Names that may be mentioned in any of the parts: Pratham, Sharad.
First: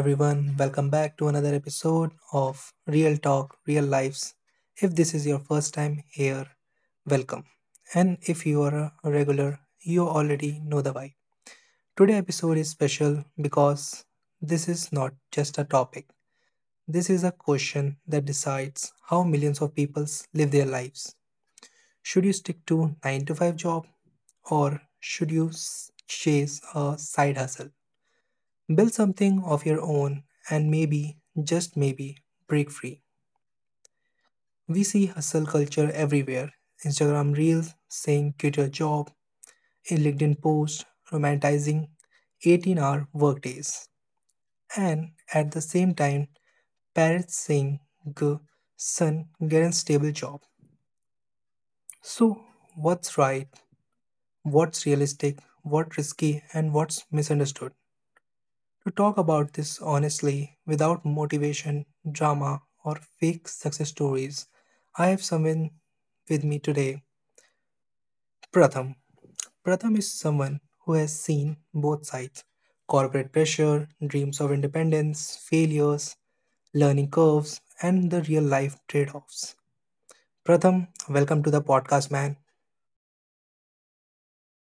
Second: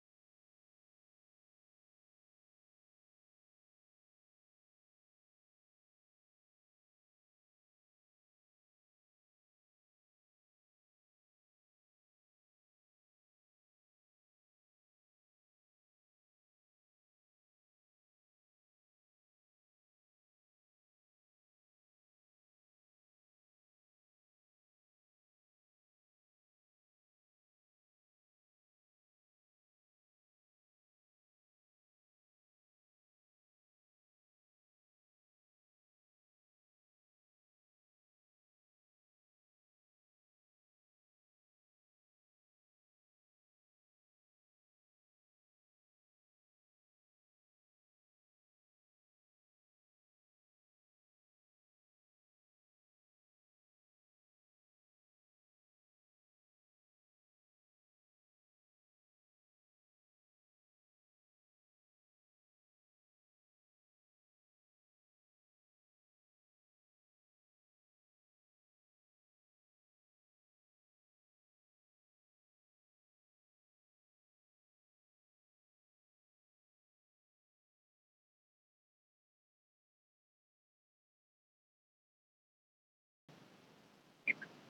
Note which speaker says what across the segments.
Speaker 1: everyone? Welcome back to another episode of Real Talk, Real Lives. If this is your first time here, welcome. And if you are a regular, you already know the vibe. Today's episode is special because this is not just a topic. This is a question that decides how millions of people live their lives. Should you stick to 9 to 5 job or should you chase a side hustle? Build something of your own and maybe, just maybe, break free. We see hustle culture everywhere: Instagram reels saying quit your job, a LinkedIn post romanticizing 18-hour workdays, and at the same time, parents saying, "Go, son, get a stable job." So, what's right? What's realistic? What's risky? And what's misunderstood? To talk about this honestly without motivation, drama, or fake success stories, I have someone with me today, Pratham. Pratham is someone who has seen both sides: corporate pressure, dreams of independence, failures, learning curves, and the real life trade offs. Pratham, welcome to the podcast, man.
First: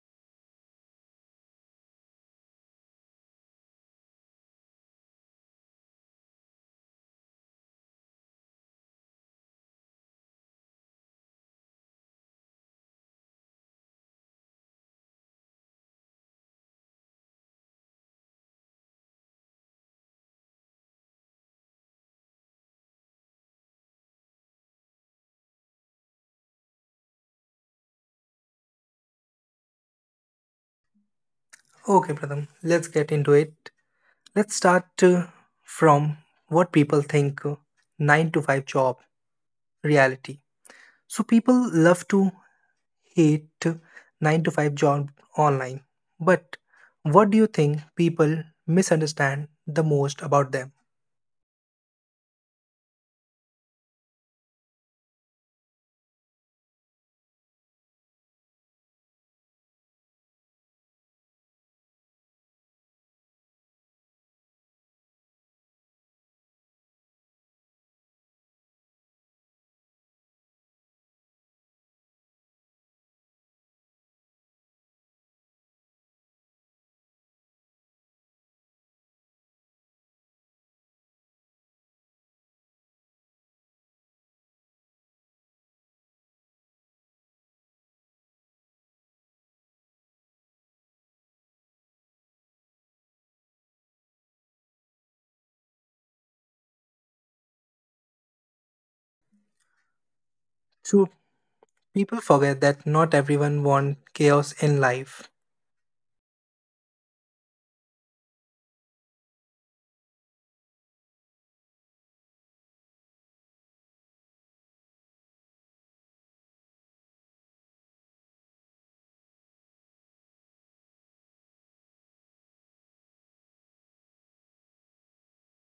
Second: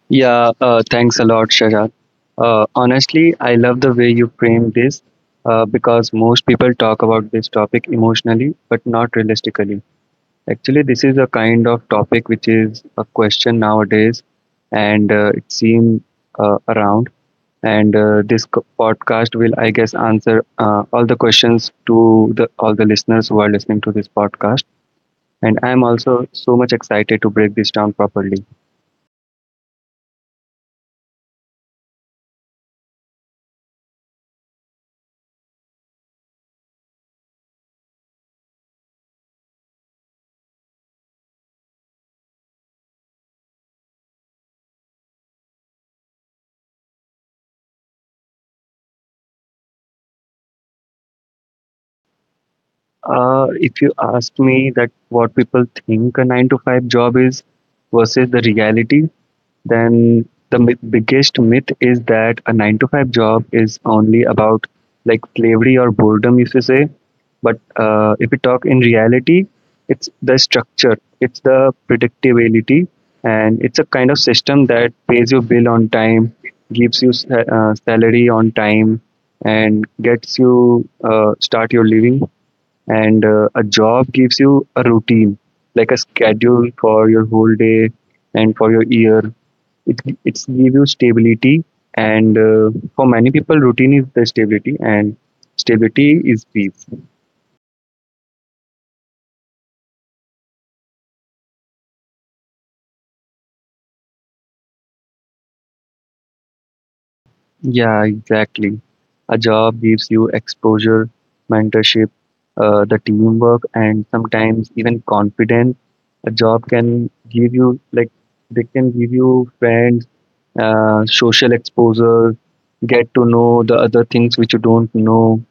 Speaker 2: Yeah, thanks a lot, Sharad. Honestly, I love the way you frame this because most people talk about this topic emotionally but not realistically. Actually, this is a kind of topic which is a question nowadays, and it seems around. And this podcast will, I guess, answer all the questions to the listeners who are listening to this podcast. And I'm also so much excited to break this down properly.
Speaker 1: Okay, Pratham, let's get into it. Let's start from what people think 9 to 5 job reality. So people love to hate 9 to 5 job online. But what do you think people misunderstand the most about them?
Speaker 2: If you ask me that what people think a nine to five job is versus the reality, then biggest myth is that a nine to five job is only about, like, slavery or boredom, if you say. But if we talk in reality, it's the structure, it's the predictability, and it's a kind of system that pays your bill on time, gives you salary on time, and gets you start your living. And a job gives you a routine, like a schedule for your whole day and for your year. It it's give you stability, and for many people routine is the stability, and stability is peace.
Speaker 1: So people forget that not everyone want chaos in life.
Speaker 2: Yeah, exactly. A job gives you exposure, mentorship, the teamwork, and sometimes even confidence. A job can give you, like, they can give you friends, social exposure, get to know the other things which you don't know,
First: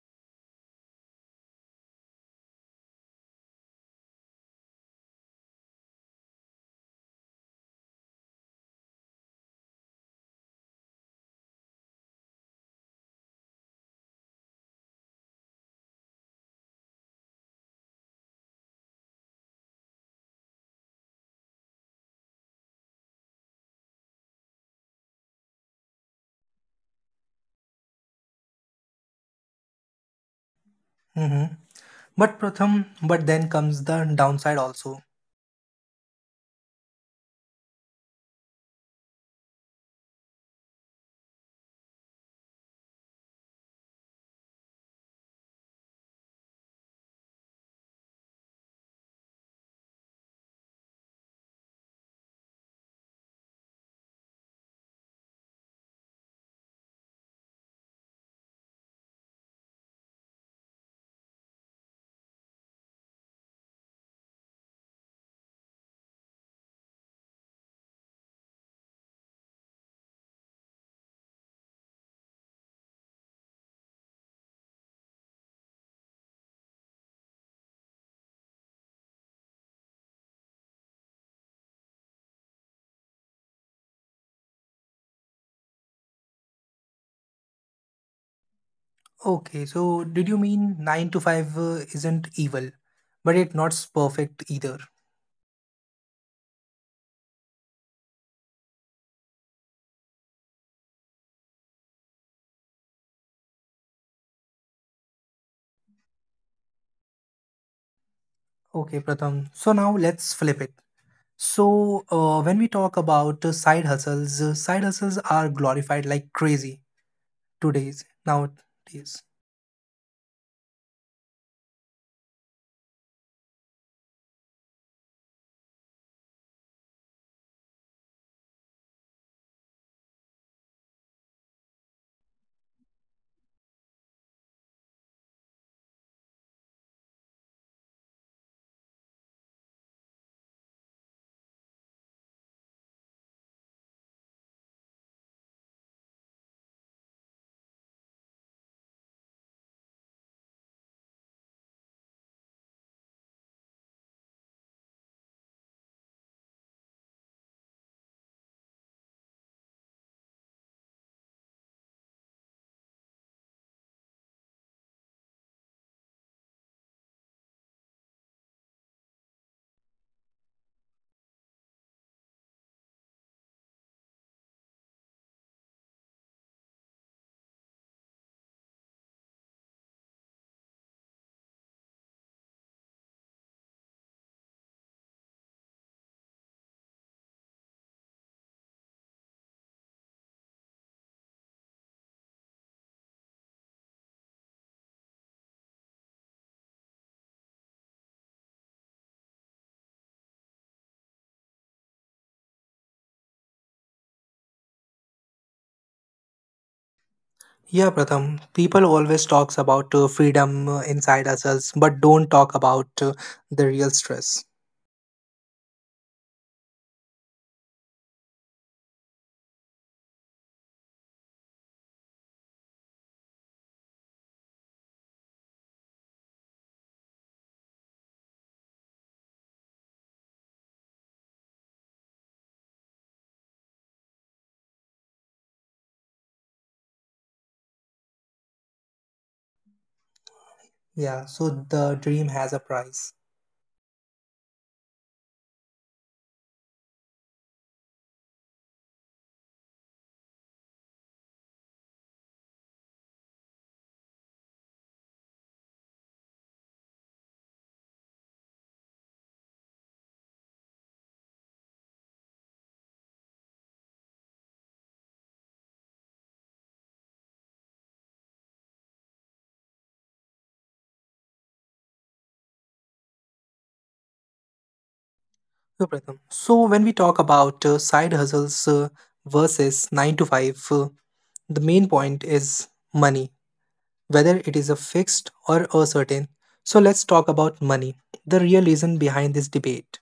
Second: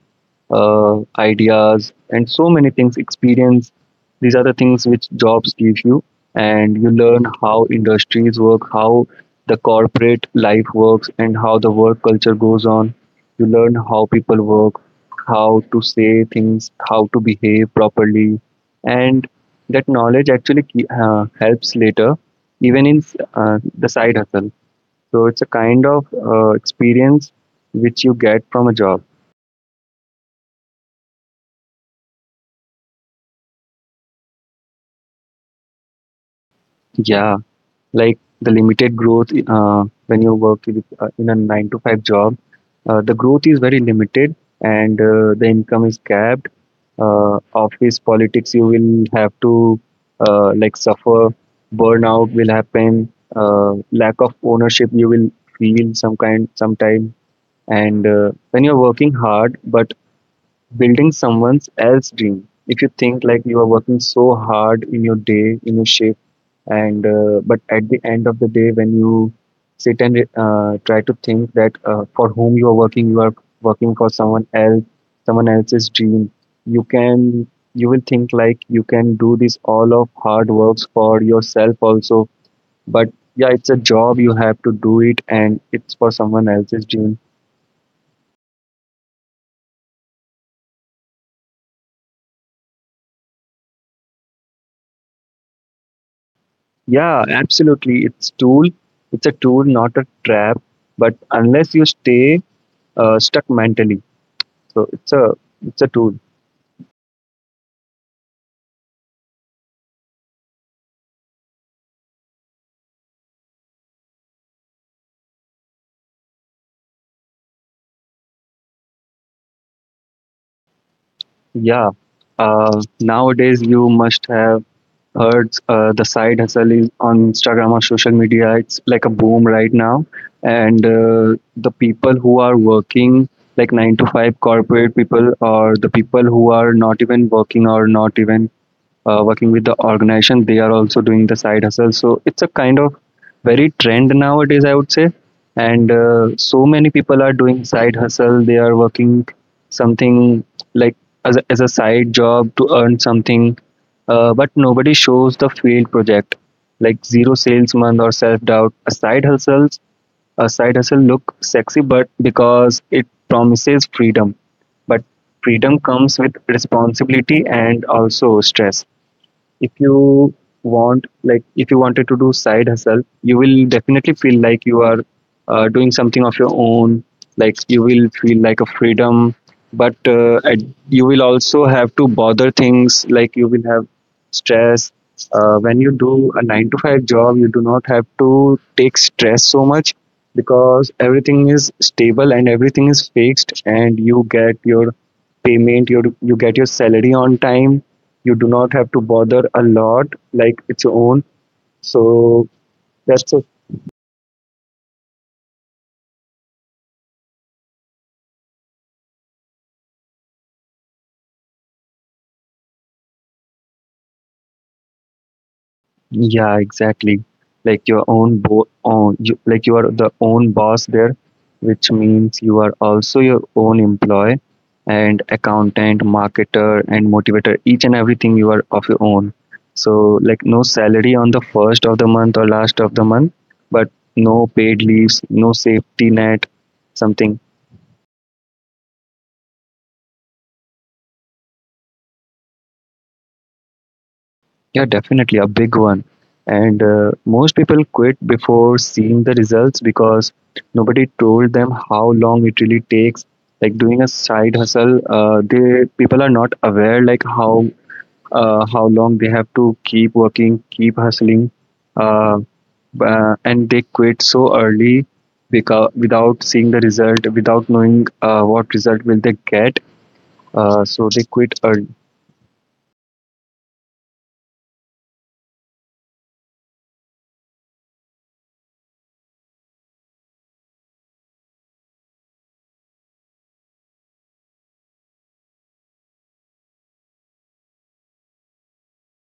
Speaker 2: ideas, and so many things. Experience. These are the things which jobs give you, and you learn how industries work, how the corporate life works, and how the work culture goes on. You learn how people work, how to say things, how to behave properly, and that knowledge actually helps later, even in the side hustle. So it's a kind of experience which you get from a job.
Speaker 1: Mhm. But Pratham, but then comes the downside also.
Speaker 2: Yeah, like the limited growth. When you work in a nine to five job, the growth is very limited, and the income is capped. Office politics, you will have to, like, suffer. Burnout will happen, lack of ownership, you will feel some kind sometime. And when you're working hard but building someone's else dream, if you think like you are working so hard in your day, in your shift, and but at the end of the day when you sit and try to think that for whom you are working, you are working for someone else, someone else's dream. You can, you will think like you can do this all of hard works for yourself also, but yeah, it's a job, you have to do it, and it's for someone else's dream.
Speaker 1: Okay, so did you mean 9 to 5 isn't evil, but it's not perfect either?
Speaker 2: Yeah, absolutely, it's a tool, not a trap, but unless you stay stuck mentally. So it's a tool.
Speaker 1: Okay, Pratham. So now let's flip it. So, when we talk about side hustles are glorified like crazy today's nowadays.
Speaker 2: Yeah. Nowadays, you must have heard the side hustle is on Instagram or social media. It's like a boom right now. And the people who are working, like nine to five corporate people, or the people who are not even working or not even working with the organization, they are also doing the side hustle. So it's a kind of very trend nowadays, I would say. And so many people are doing side hustle, they are working something, like as a side job to earn something. But nobody shows the failed project, like zero salesman or self doubt. A side hustles, a side hustle look sexy but because it promises freedom, but freedom comes with responsibility and also stress. If you want, like, if you wanted to do side hustle, you will definitely feel like you are doing something of your own, like you will feel like a freedom, but you will also have to bother things, like you will have stress. When you do a 9 to 5 job, you do not have to take stress so much because everything is stable and everything is fixed, and you get your payment, you get your salary on time, you do not have to bother a lot, like its own. So that's a,
Speaker 1: Yeah, Pratham. People always talks about freedom in side hustles, but don't talk about the real stress.
Speaker 2: yeah, exactly. Like your own, like, you are the own boss there, which means you are also your own employee and accountant, marketer, and motivator. Each and everything you are of your own. So, like, no salary on the first of the month or last of the month, but no paid leaves, no safety net, something.
Speaker 1: Yeah, so the dream has a price.
Speaker 2: Yeah, definitely a big one. And most people quit before seeing the results because nobody told them how long it really takes. Like doing a side hustle, they people are not aware, like how long they have to keep working, keep hustling, uh, and they quit so early, because without seeing the result, without knowing what result will they get. So they quit early.
Speaker 1: So, Pratham. So, when we talk about side hustles versus nine to five, the main point is money, whether it is a fixed or a certain. So let's talk about money, the real reason behind this debate.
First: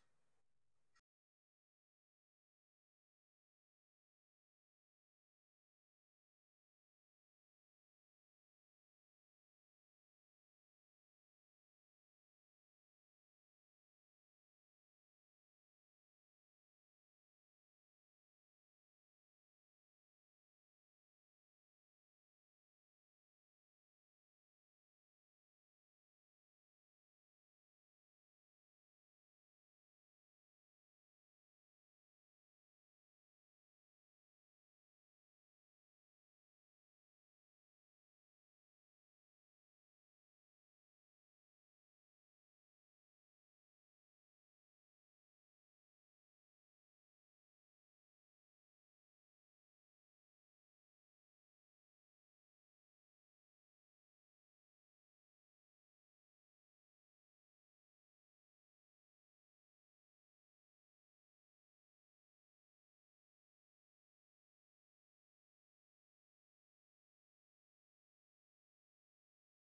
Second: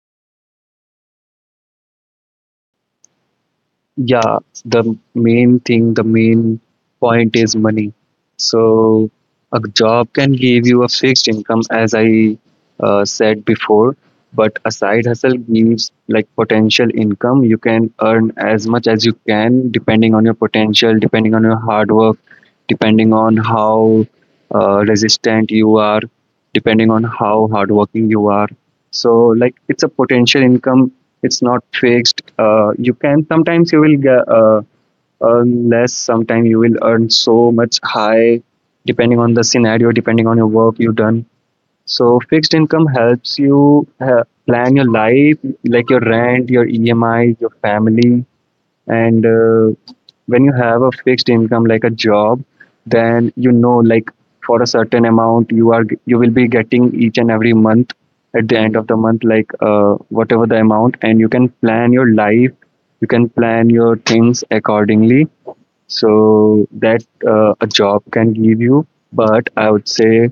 Speaker 2: Yeah, the the main point is money. So a job can give you a fixed income, as I said before, but a side hustle gives, like, potential income. You can earn as much as you can, depending on your potential, depending on your hard work, depending on how resistant you are, depending on how hardworking you are. So, like, it's a potential income, it's not fixed. You can, sometimes you will get, earn less, sometimes you will earn so much high, depending on the scenario, depending on your work you've done. So fixed income helps you plan your life, like your rent, your EMI, your family. And when you have a fixed income like a job, then you know, like, for a certain amount you are you will be getting each and every month. At the end of the month, like, whatever the amount, and you can plan your life, you can plan your things accordingly. So that a job can give you. But i would say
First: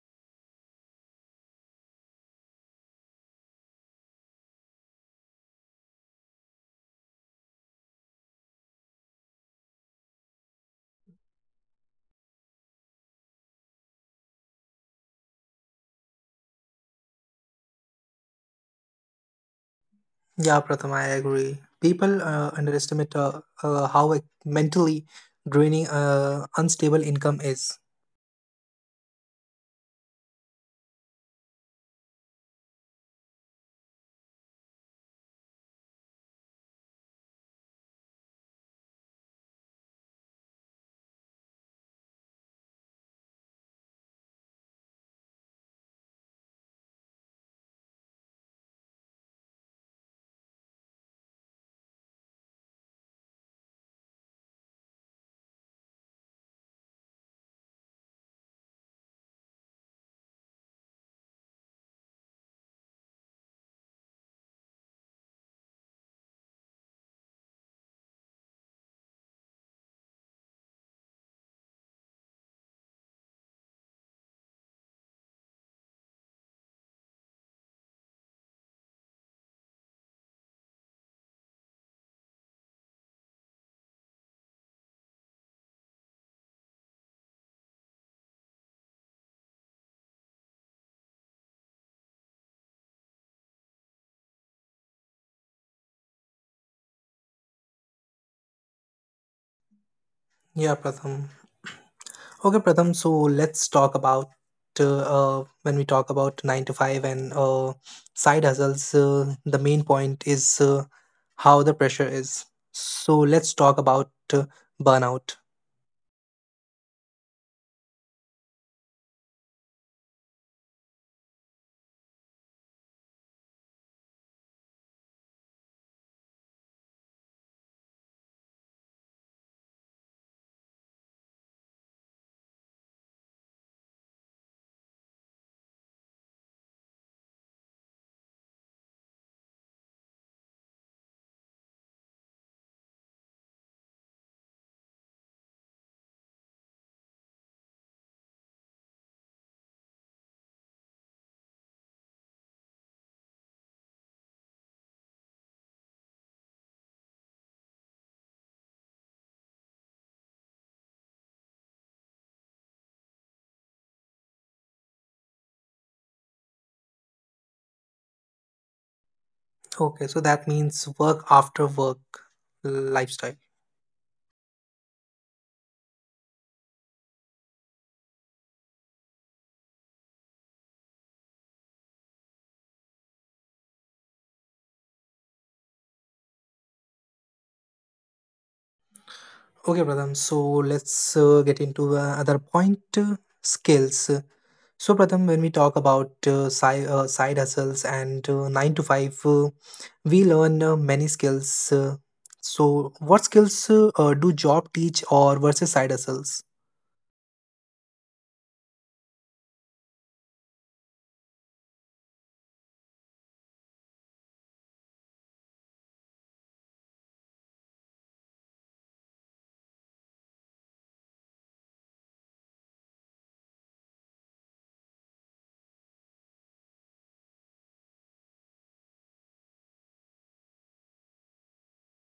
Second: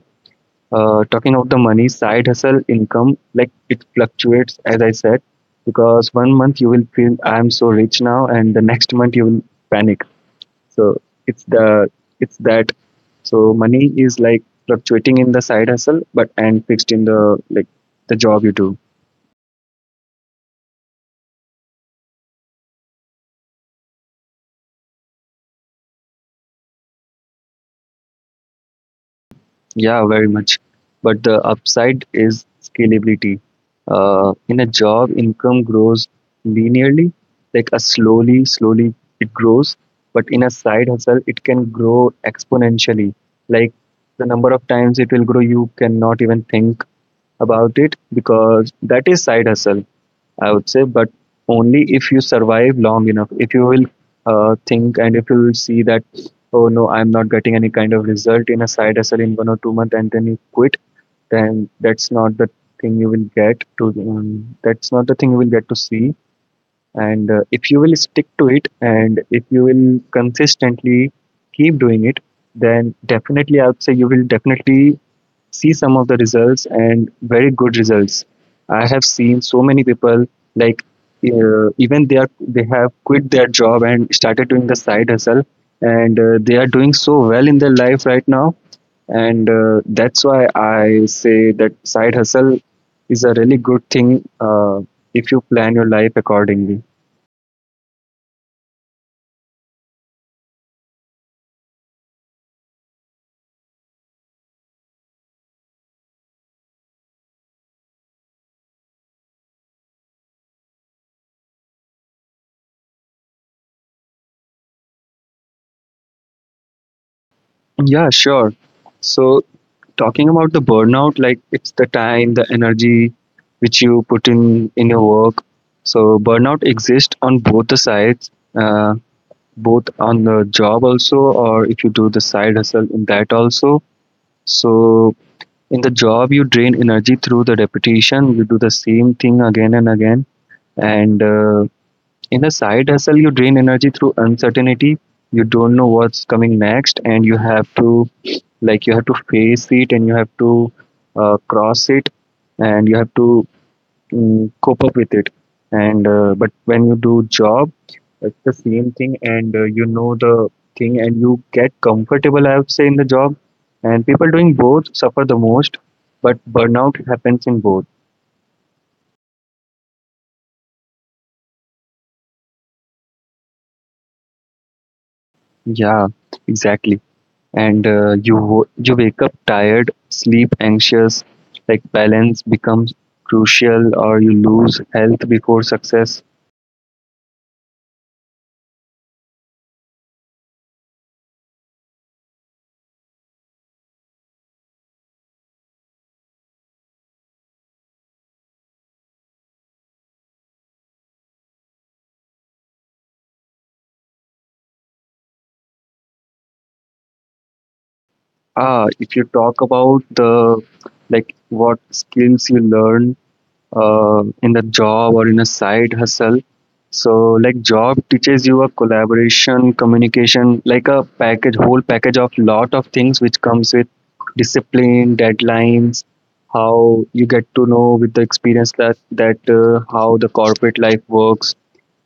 Speaker 2: uh, talking of the money, side hustle income, like, it fluctuates, as I said, because one month you will feel I'm so rich now, and the next month you will panic. So it's the, it's that. So money is like fluctuating in the side hustle, but, and fixed in the, like, the job you do.
Speaker 1: Yeah, Pratham, I agree. People underestimate how mentally draining unstable income is.
Speaker 2: Yeah, very much. But the upside is scalability. In a job, income grows linearly, like a slowly, slowly it grows. But in a side hustle, it can grow exponentially. Like, the number of times it will grow, you cannot even think about it, because that is side hustle, I would say. But only if you survive long enough, if you will think, and if you will see that, oh no, I'm not getting any kind of result in a side hustle in one or two months, and then you quit, then that's not the thing you will get to. That's not the thing you will get to see. And if you will stick to it, and if you will consistently keep doing it, then definitely I would say you will definitely see some of the results, and very good results. I have seen so many people, like, even they have quit their job and started doing the side hustle, and they are doing so well in their life right now. And that's why I say that side hustle is a really good thing, if you plan your life accordingly.
Speaker 1: Yeah, Pratham. Okay, Pratham. So let's talk about when we talk about nine to five and side hustles. The main point is how the pressure is. So let's talk about burnout.
Speaker 2: Yeah, sure. So, talking about the burnout, like, it's the time, the energy which you put in your work. So, burnout exists on both the sides, both on the job also, or if you do the side hustle in that also. So, in the job, you drain energy through the repetition. You do the same thing again and again, and in a side hustle, you drain energy through uncertainty. You don't know what's coming next, and you have to, like, you have to face it, and you have to cross it, and you have to, cope up with it. And but when you do job, it's the same thing, and you know the thing, and you get comfortable, I would say, in the job. And people doing both suffer the most, but burnout happens in both.
Speaker 1: Okay, so that means work after work lifestyle.
Speaker 2: Yeah, exactly. And you wake up tired, sleep anxious, like, balance becomes crucial, or you lose health before success.
Speaker 1: Okay, Pratham, so let's get into other point: skills. So, Pratham, when we talk about side hustles and 9 to 5, we learn many skills. So, what skills do job teach or versus side hustles?
Speaker 2: If you talk about the like what skills you learn, in the job or in a side hustle, so like job teaches you a collaboration, communication, like a package, whole package of lot of things which comes with discipline, deadlines. How you get to know with the experience that how the corporate life works,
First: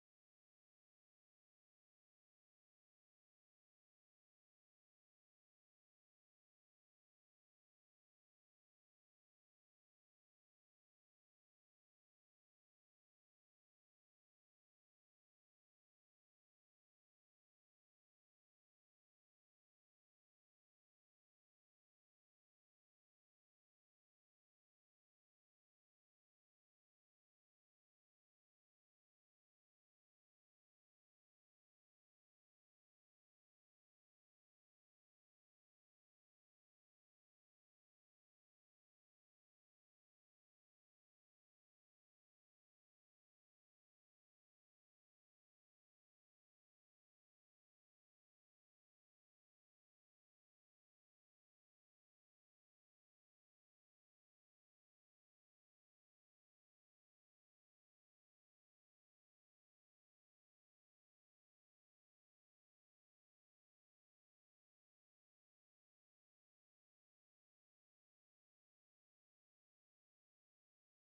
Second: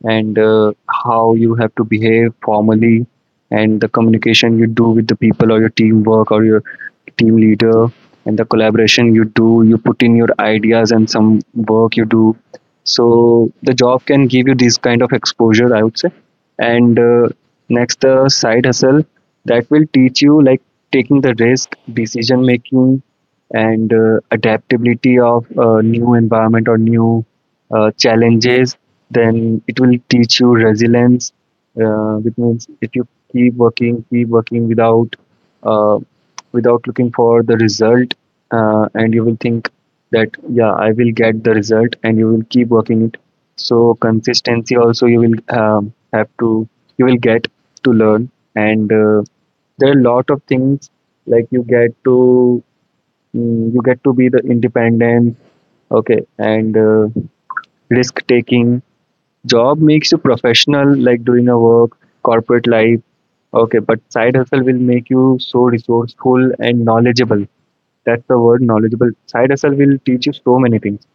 Speaker 2: and how you have to behave formally, and the communication you do with the people, or your teamwork or your team leader, and the collaboration you do, you put in your ideas and some work you do. So the job can give you this kind of exposure, I would say. And next, the side hustle, that will teach you like taking the risk, decision making, and adaptability of new environment or new challenges. Then it will teach you resilience, which means if you keep working without uh, without looking for the result, and you will think that yeah, I will get the result, and you will keep working it. So consistency also you will have to, you will get to learn. And there are a lot of things, like you get to, you get to be the independent. Okay, and risk taking. Job makes you professional, like doing a work, corporate life. Okay, but side hustle will make you so resourceful and knowledgeable. That's the word, knowledgeable. Side hustle will teach you so many things.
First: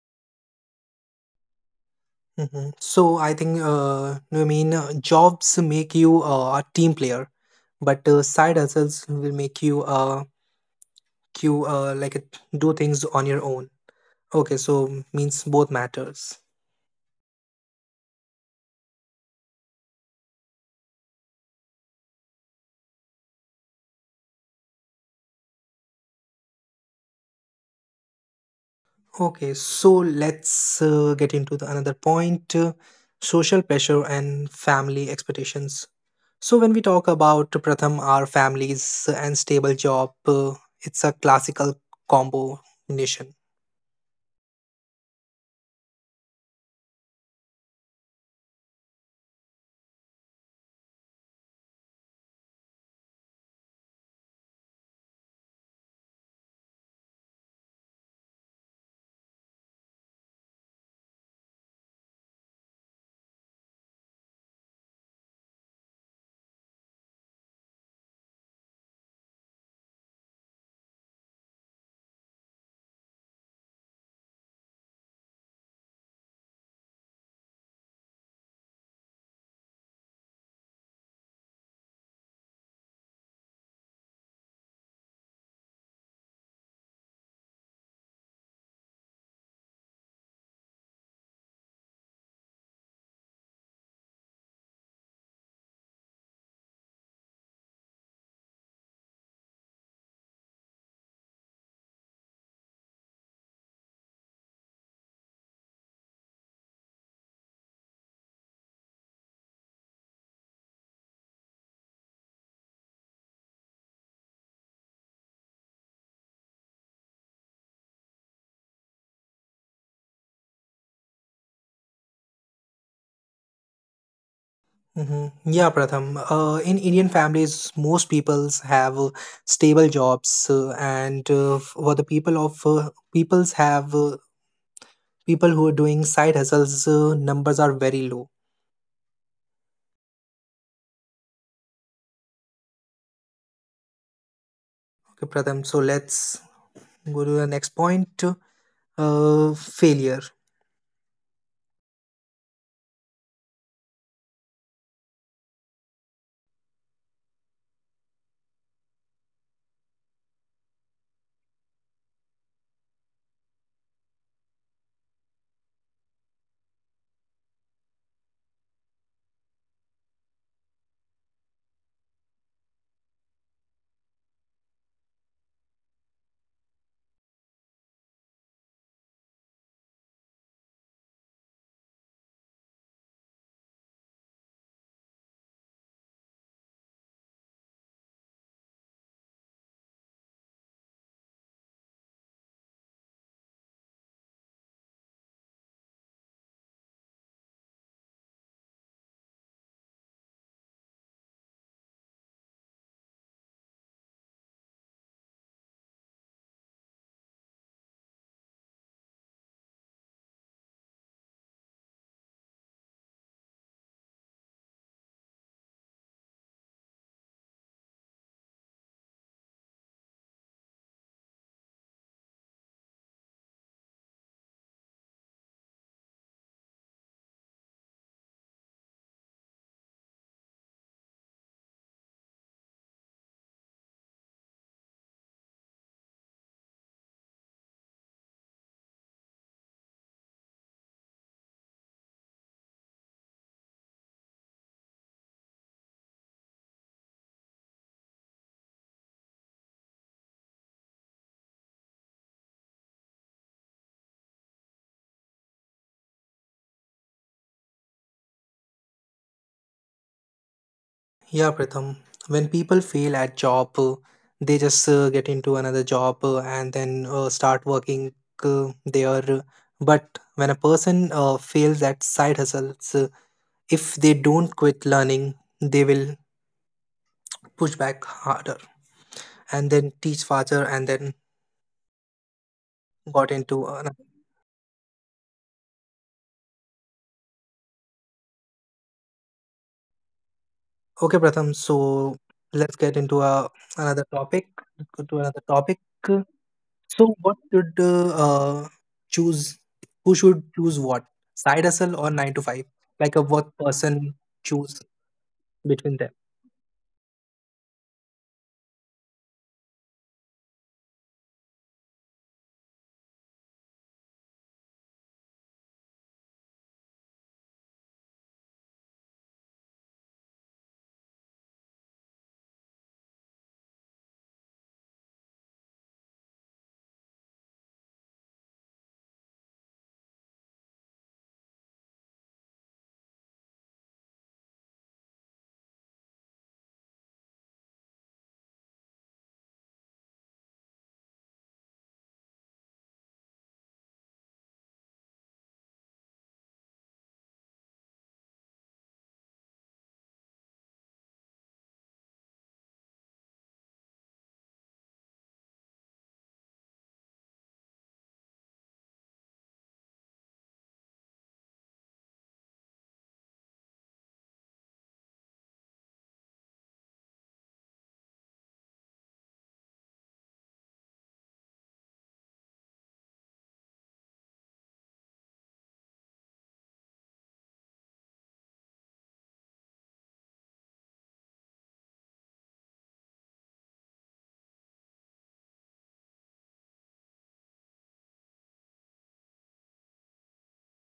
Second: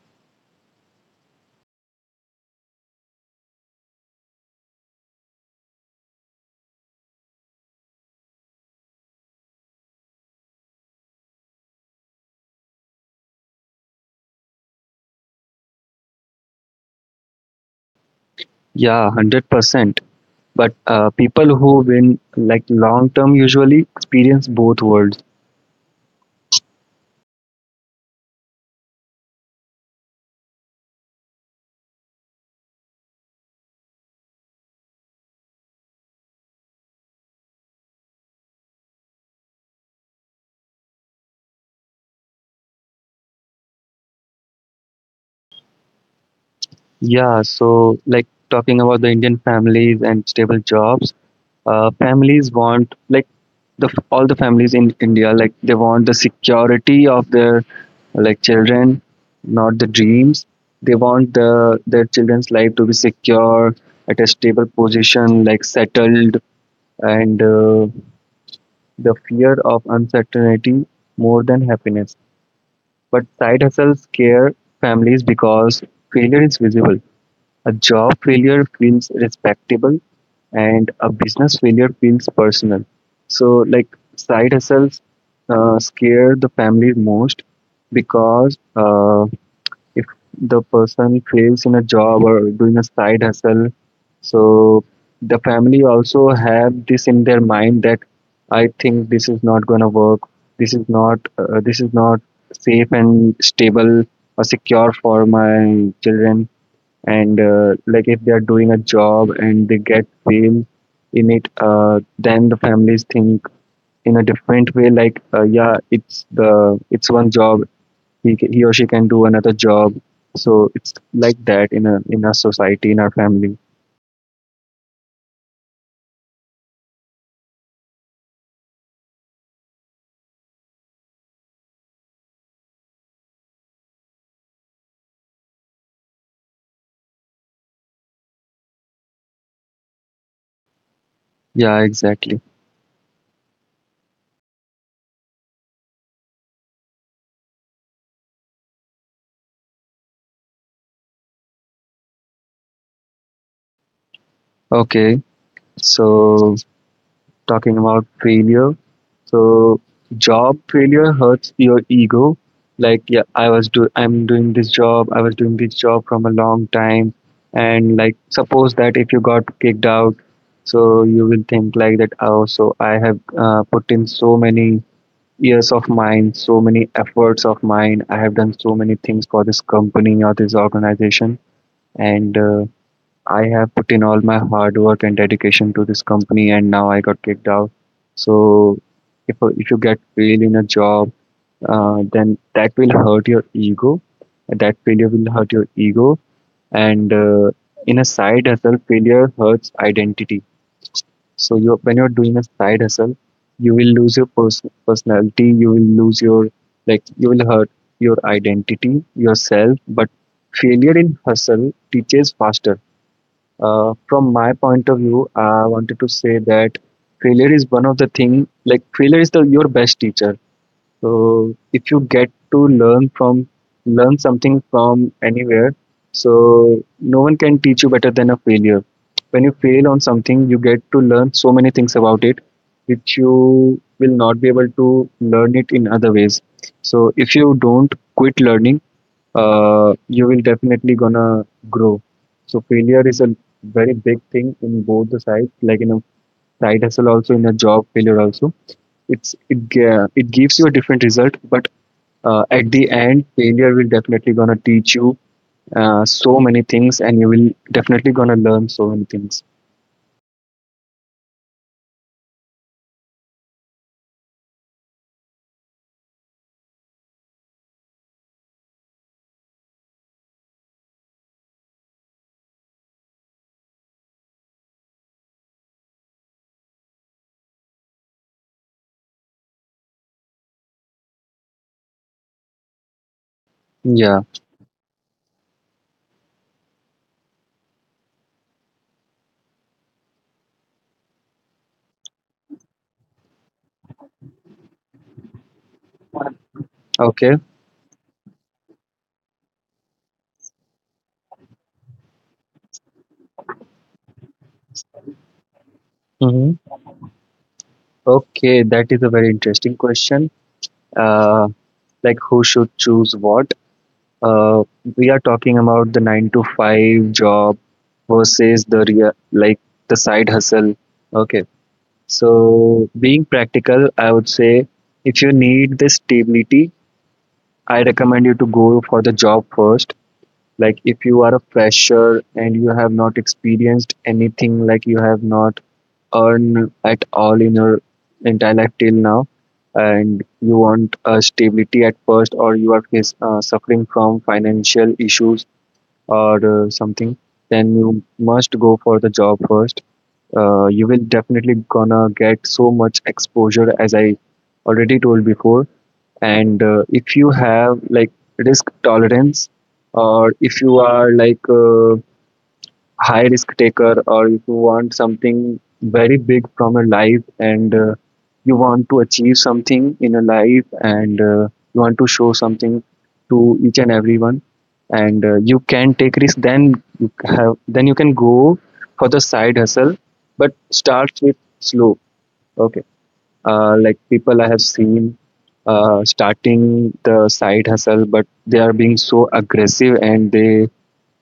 Speaker 1: So, I think, I mean, jobs make you a team player, but side hustles will make you a you like it, do things on your own. Okay, so means both matters.
Speaker 2: Yeah, 100%. But people who win like long term usually experience both worlds.
Speaker 1: Okay, so let's get into the another point: social pressure and family expectations. So when we talk about Pratham, our families and stable job, it's a classical combo nation.
Speaker 2: Yeah, so like talking about the Indian families and stable jobs, families want, like, the all the families in India, like they want the security of their, like, children, not the dreams. They want their children's life to be secure at a stable position, like settled. And the fear of uncertainty more than happiness. But side hustles scare families because failure is visible. A job failure feels respectable, and a business failure feels personal. So, like, side hustles scare the family most, because if the person fails in a job or doing a side hustle, so the family also have this in their mind that I think this is not gonna work. This is not safe and stable, or secure for my children. And like if they are doing a job and they get fail in it, then the families think in a different way, like yeah, it's one job, he or she can do another job. So it's like that, in our society, in our family.
Speaker 1: Hmm. Yeah, Pratham. In Indian families, most peoples have stable jobs, and for the people of peoples have people who are doing side hustles, numbers are very low.
Speaker 2: Yeah, exactly.
Speaker 1: Okay, Pratham. So let's go to the next point. Failure.
Speaker 2: Okay, so talking about failure. So job failure hurts your ego. Like, yeah, I was do I'm doing this job. I was doing this job from a long time, and like suppose that if you got kicked out, so you will think like that. Oh, so I have put in so many years of mine, so many efforts of mine. I have done so many things for this company or this organization, and I have put in all my hard work and dedication to this company, and now I got kicked out. So, if you get fail in a job, then that will hurt your ego. That failure will hurt your ego, and in a side hustle, failure hurts identity. So you, when you're doing a side hustle, you will lose your personality. You will lose your, like, you will hurt your identity yourself. But failure in hustle teaches faster. From my point of view, I wanted to say that failure is one of the thing, like failure is the your best teacher. So if you get to learn from learn something from anywhere, so no one can teach you better than a failure. When you fail on something, you get to learn so many things about it, which you will not be able to learn it in other ways. So if you don't quit learning, you will definitely gonna grow. So failure is a very big thing in both the sides, like in a side hustle also, in a job failure also. It gives you a different result, but at the end, failure will definitely gonna teach you so many things, and you will definitely gonna learn so many things.
Speaker 1: Yeah, Pratham. When people fail at job, they just get into another job and then start working there. But when a person fails at side hustles, if they don't quit learning, they will push back harder and then teach faster and then got into another.
Speaker 2: Yeah.
Speaker 1: Okay, Pratham. So let's get into a another topic. Let's go to another topic. So,
Speaker 2: Okay.
Speaker 1: what should choose? Who should choose what? Side hustle or nine to five? Like a what person choose between them?
Speaker 2: Mm-hmm. Okay, that is a very interesting question. Uh, like, who should choose what? Uh, we are talking about the nine to five job versus the real, like the side hustle. Okay, so being practical, I would say if you need this stability, I recommend you to go for the job first. Like if you are a fresher and you have not experienced anything, like you have not earned at all in your entire life till now, and you want stability at first, or you are suffering from financial issues or something, then you must go for the job first. You will definitely gonna get so much exposure, as I already told before. And if you have like risk tolerance, or if you are like high risk taker, or if you want something very big from your life, and you want to achieve something in your life, and you want to show something to each and everyone, and you can take risk, then you can go for the side hustle, but start with slow. Okay. Like people I have seen starting the side hustle, but they are being so aggressive, and they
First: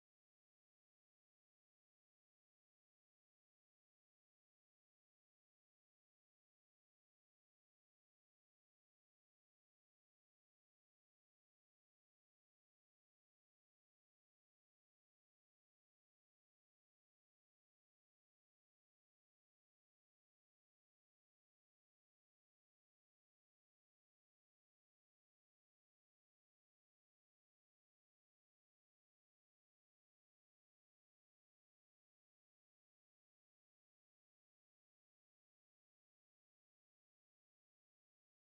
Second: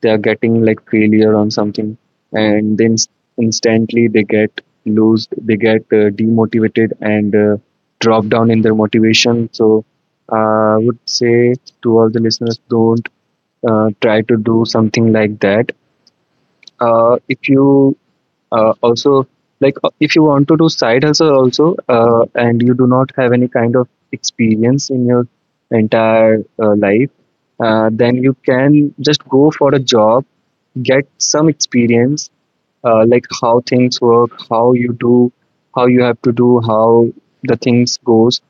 Speaker 2: they are getting like failure on something, and then, instantly they get lose they get demotivated, and drop down in their motivation. So, I would say to all the listeners, don't try to do something like that. If you, also, like, if you want to do side hustle also, and you do not have any kind of experience in your entire life, then you can just go for a job, get some experience, like how things work, how you do, how you have to do, how the things goes.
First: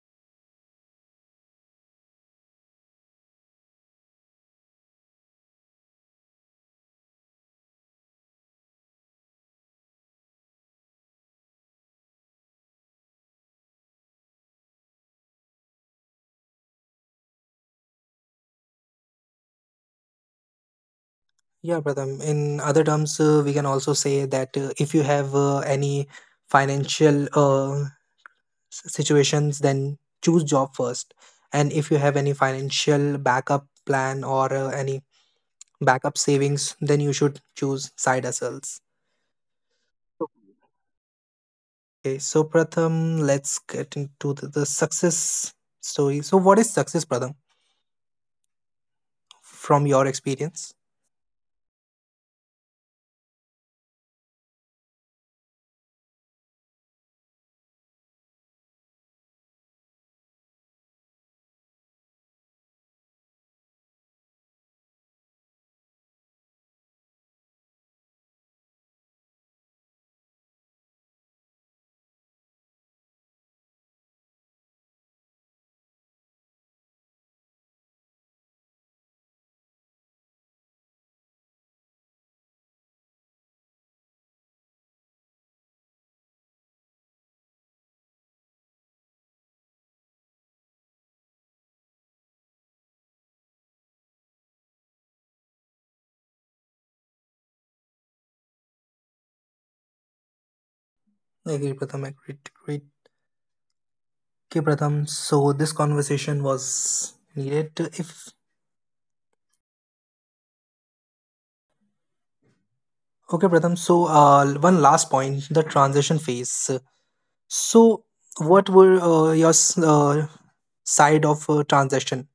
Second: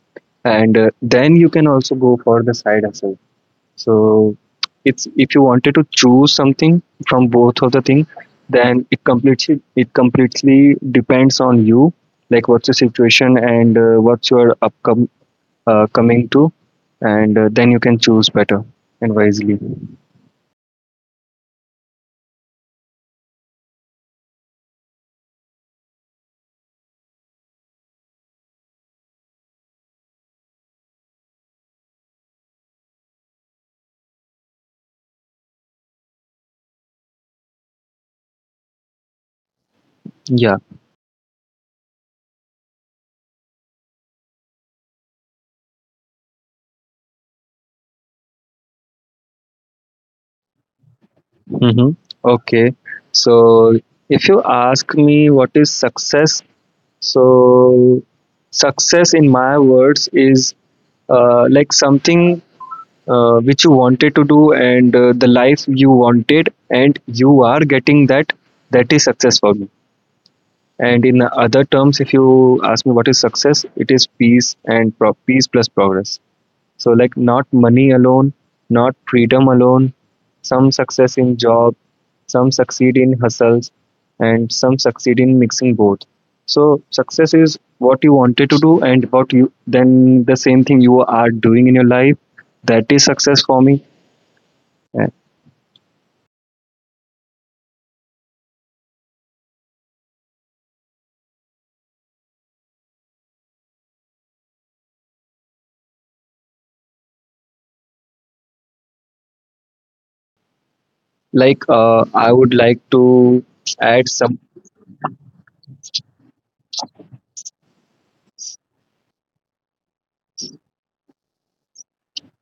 Speaker 2: And then you can also go for the side hustle. So it's, if you wanted to choose something from both of the thing, then it completely depends on you, like what's your situation, and what's your upcoming coming to, and then you can choose better and wisely.
Speaker 1: Yeah, Pratham. In other terms, we can also say that if you have any financial situations, then choose job first. And if you have any financial backup plan or any backup savings, then you should choose side hustles.
Speaker 2: Yeah.
Speaker 1: Okay, so Pratham, let's get into the success story. So, what is success, Pratham, from your experience?
Speaker 2: Mm-hmm. Okay. So, if you ask me what is success, so success in my words is like something which you wanted to do, and the life you wanted, and you are getting that, that is success for me. And in other terms, if you ask me what is success, it is peace and peace plus progress. So, like, not money alone, not freedom alone. Some success in job, some succeed in hustles, and some succeed in mixing both. So success is what you wanted to do, and what you then the same thing you are doing in your life. That is success for me. Yeah.
Speaker 1: I agree, Pratham. I agree. Okay, Pratham. So, this conversation was needed. If
Speaker 2: Like, I would like to
Speaker 1: Okay, Pratham.
Speaker 2: add
Speaker 1: So,
Speaker 2: some,
Speaker 1: one last point: the transition phase. So, what were your side of transition?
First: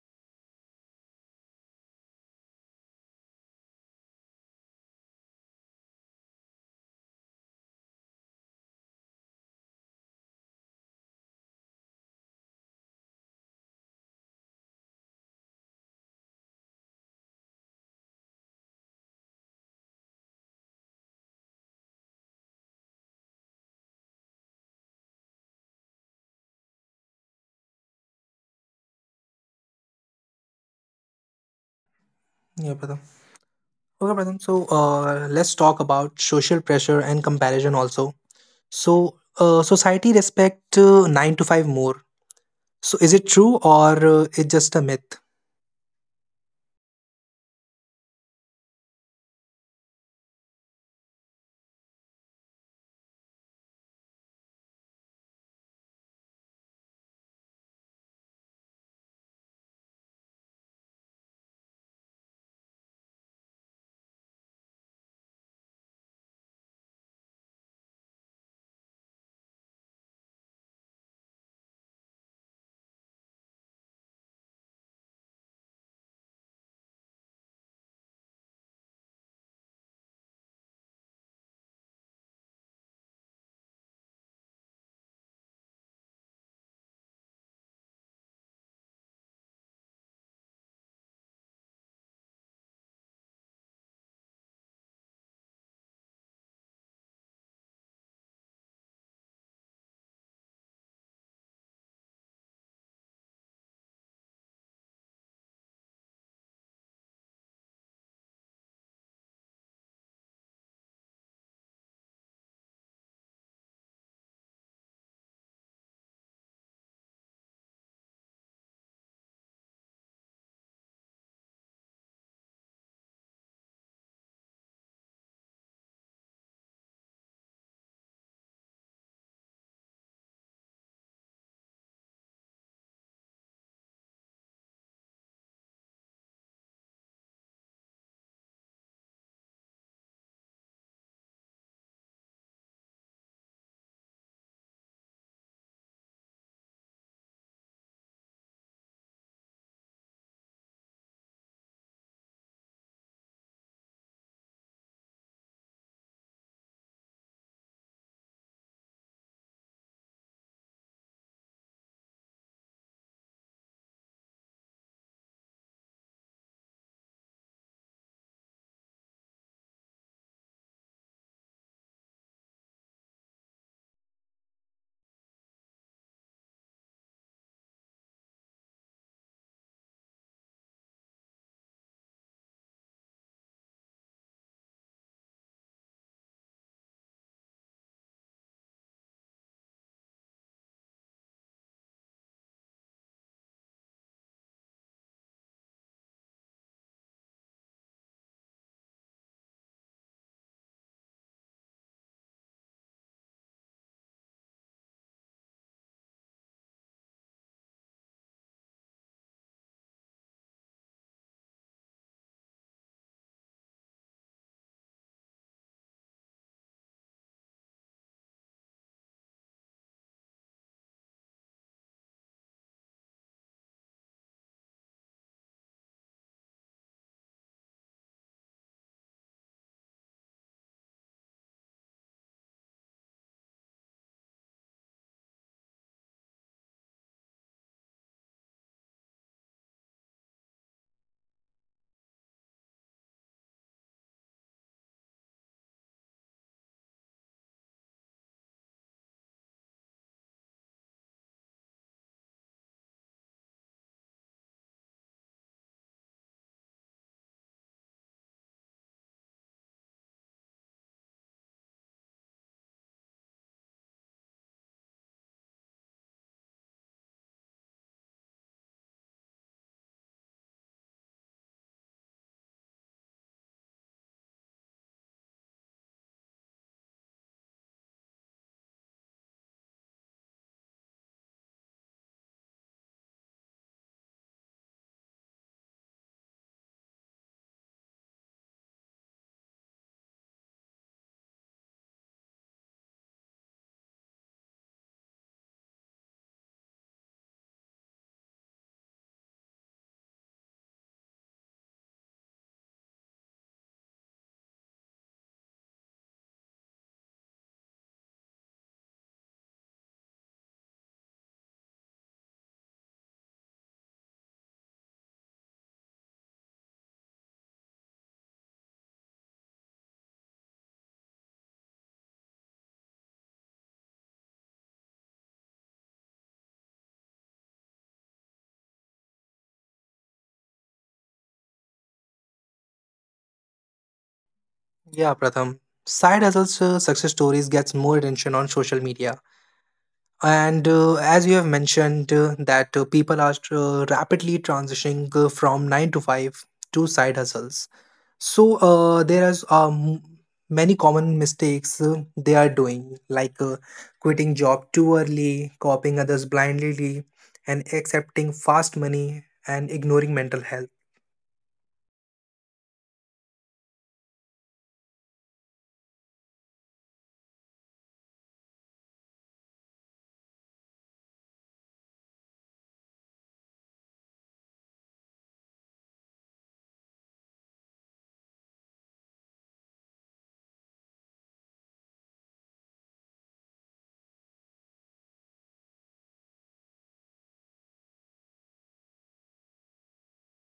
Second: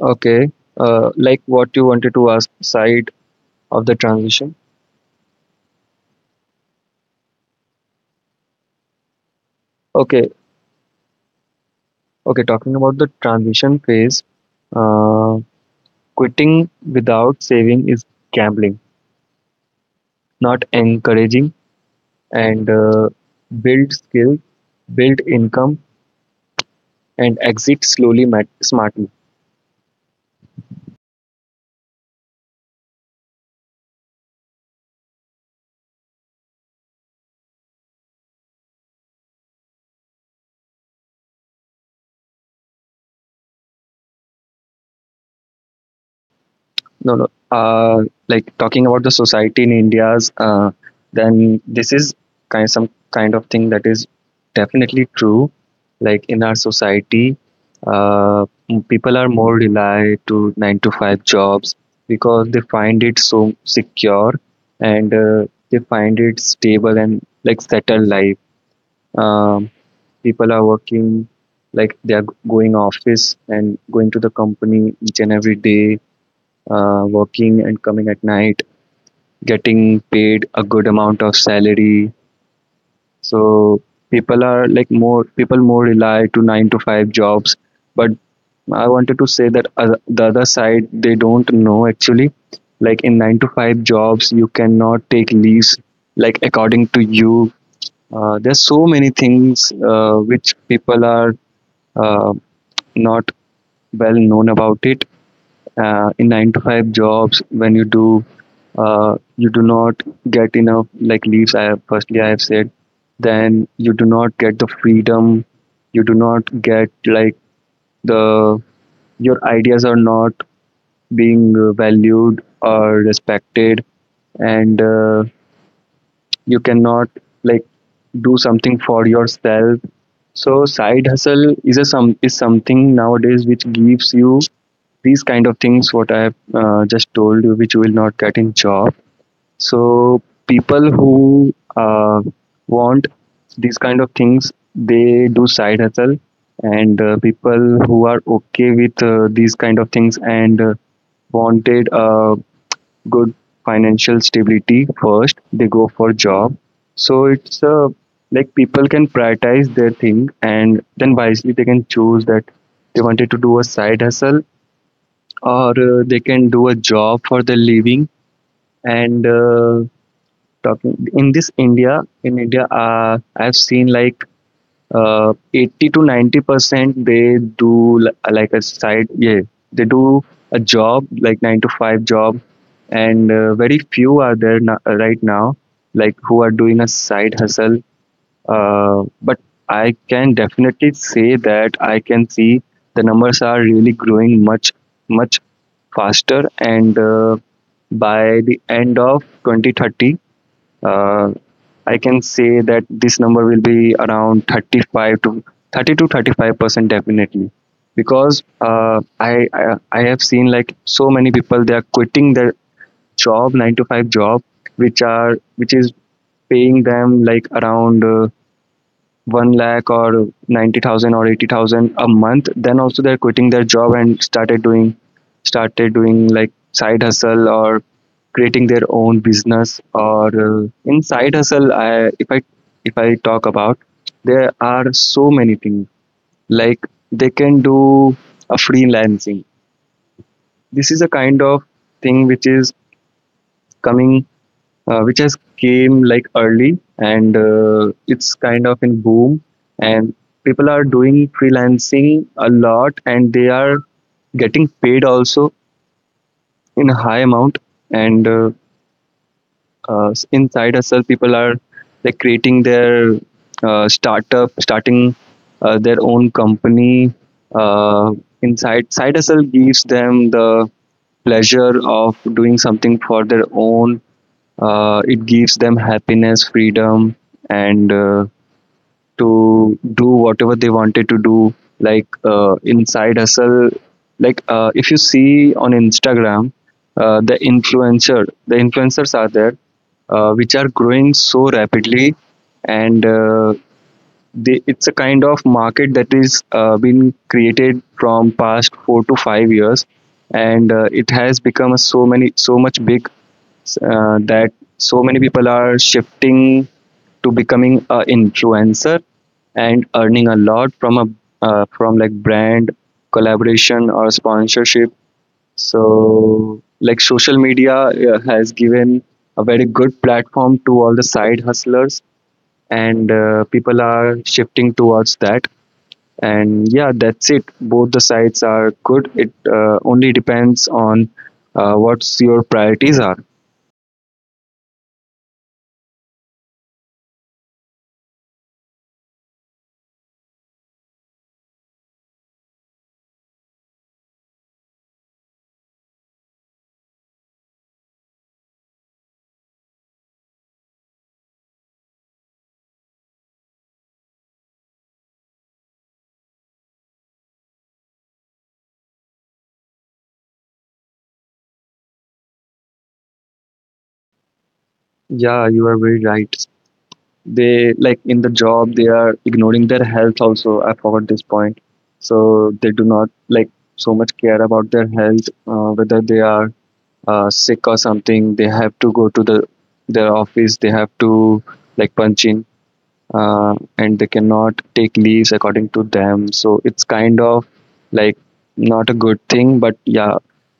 Speaker 2: okay. Like, what you wanted to ask side of the transition. Okay, okay. Talking about the transition phase. Um, Quitting without saving is gambling, not encouraging. And build skill, build income, and exit slowly, smartly.
Speaker 1: Yeah, Pratham. Okay, Pratham. So let's talk about social pressure and comparison also. So society respect nine to five more. So is it true or it's just a myth?
Speaker 2: No, no. Like talking about the society in India's, then this is kind of some kind of thing that is definitely true. Like in our society, people are more rely to nine to five jobs, because they find it so secure, and they find it stable and like settled life. Um, People are working, like they are going office and going to the company each and every day, working and coming at night, getting paid a good amount of salary. So people are like, more rely to nine to five jobs, but I wanted to say that, the other side they don't know actually. Like in nine to five jobs, you cannot take leaves like according to you. There's so many things which people are uh, not well known about it, in nine to five jobs when you do not get enough like leaves I have firstly I have said. Then you do not get the freedom, you do not get like the, your ideas are not being valued or respected, and you cannot like do something for yourself. So side hustle is a some is something nowadays which gives you these kind of things what I have just told you, which you will not get in job. So people who want these kind of things they do side hustle, and people who are okay with these kind of things and wanted a good financial stability first they go for job. So it's like people can prioritize their thing and then wisely they can choose that they wanted to do a side hustle, or they can do a job for the living. And talking in this india in india, I've seen like 80 to 90% they like a side, yeah, they do a job like 9 to 5 job. And very few are there, no, right now, like who are doing a side hustle. Uh, but I can definitely say that I can see the numbers are really growing much, much faster. And by the end of 2030, uh, I can say that this number will be around 35 to 30 to 35% definitely, because I have seen like so many people they are quitting their job, nine to five job, which is paying them like around 1 lakh or 90,000 or 80,000 a month, then also they're quitting their job and started doing like side hustle or creating their own business. Or in side hustle, if I talk about, there are so many things like they can do a freelancing. This is a kind of thing which is coming, which has came like early, and it's kind of in boom. And people are doing freelancing a lot and they are getting paid also in a high amount. And inside hustle people are like creating their startup, starting their own company. uh, inside side hustle gives them the pleasure of doing something for their own. It gives them happiness, freedom, and to do whatever they wanted to do. Like inside hustle, like if you see on instagram, uh, the influencer the influencers are there which are growing so rapidly. And it's a kind of market that is been created from past 4 to 5 years, and it has become so much big, that so many people are shifting to becoming a influencer and earning a lot from a, from like brand collaboration or sponsorship. So like social media has given a very good platform to all the side hustlers, and people are shifting towards that. And yeah, that's it, both the sides are good, it only depends on what's your priorities are.
Speaker 1: Yeah, Pratham. Side hustles, success stories gets more attention on social media, and as you have mentioned that people are rapidly transitioning from nine to five to side hustles. So there is many common mistakes they are doing, like quitting job too early, copying others blindly, and accepting fast money and ignoring mental health.
Speaker 2: Yeah, you are very right. They like in the job they are ignoring their health also, I forgot this point. So they do not like so much care about their health, whether they are sick or something, they have to go to the, their office, they have to like punch in, and they cannot take leaves according to them. So it's kind of like not a good thing, but yeah,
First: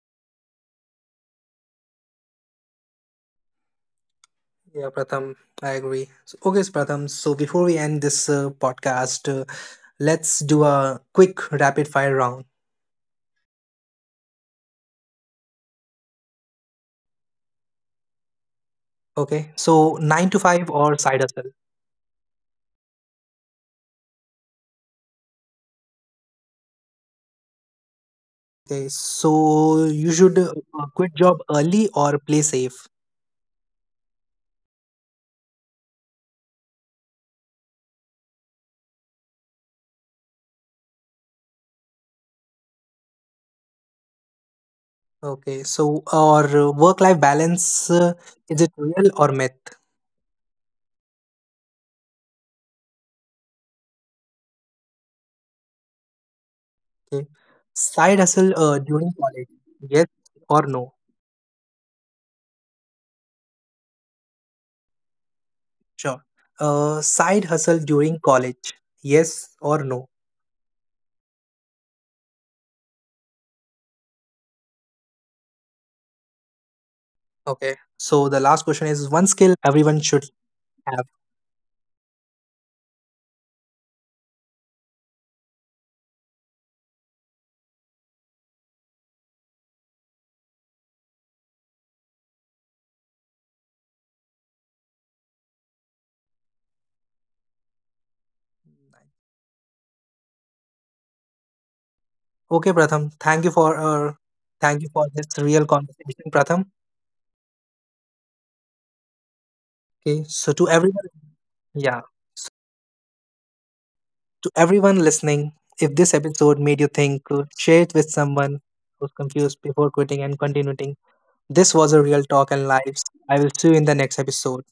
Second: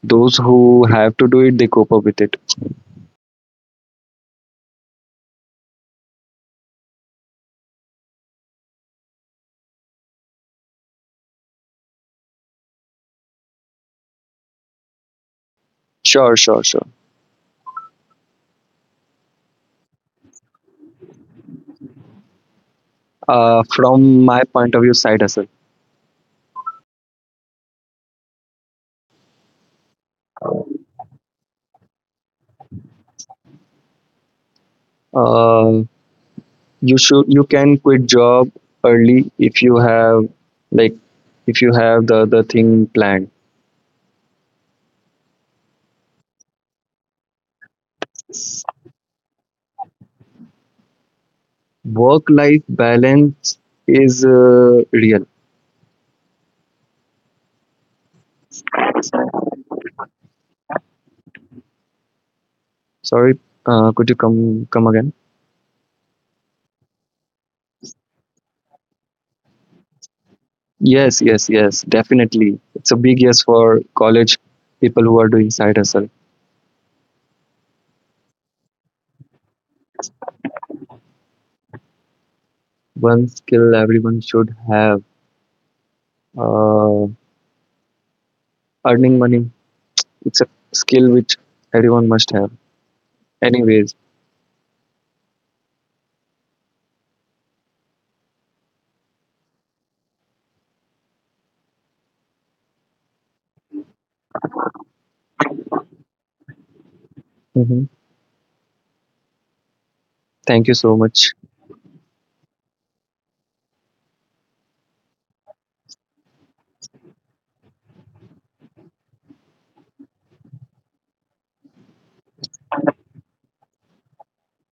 Speaker 2: those who have to do it, they cope up with it.
Speaker 1: Yeah, Pratham, I agree. So, okay, Pratham. So before we end this podcast, let's do a quick rapid fire round.
Speaker 2: Sure, sure, sure.
Speaker 1: Okay, so nine to five or side hustle.
Speaker 2: From my point of view, side hustle.
Speaker 1: Okay, so you should quit job early or play safe.
Speaker 2: Uh, you should, you can quit job early if you have, like, if you have the other thing planned.
Speaker 1: Okay, so our work-life balance, is it real or myth?
Speaker 2: Work life balance is real.
Speaker 1: Okay. Side hustle during college, yes or no?
Speaker 2: Sorry, could you come again?
Speaker 1: Sure. Side hustle during college, yes or no?
Speaker 2: Yes, yes, yes, definitely. It's a big yes for college people who are doing side hustle.
Speaker 1: Okay. So the last question is one skill everyone should have.
Speaker 2: One skill everyone should have, uh, earning money. It's a skill which everyone must have. Anyways,
Speaker 1: Okay, Pratham. Thank you for this real conversation, Pratham.
Speaker 2: hmm,
Speaker 1: Okay. So to
Speaker 2: thank you so
Speaker 1: everyone,
Speaker 2: much.
Speaker 1: yeah. To everyone listening, if this episode made you think, share it with someone who's confused before quitting and continuing. This was a real talk and lives. I will see you in the next episode.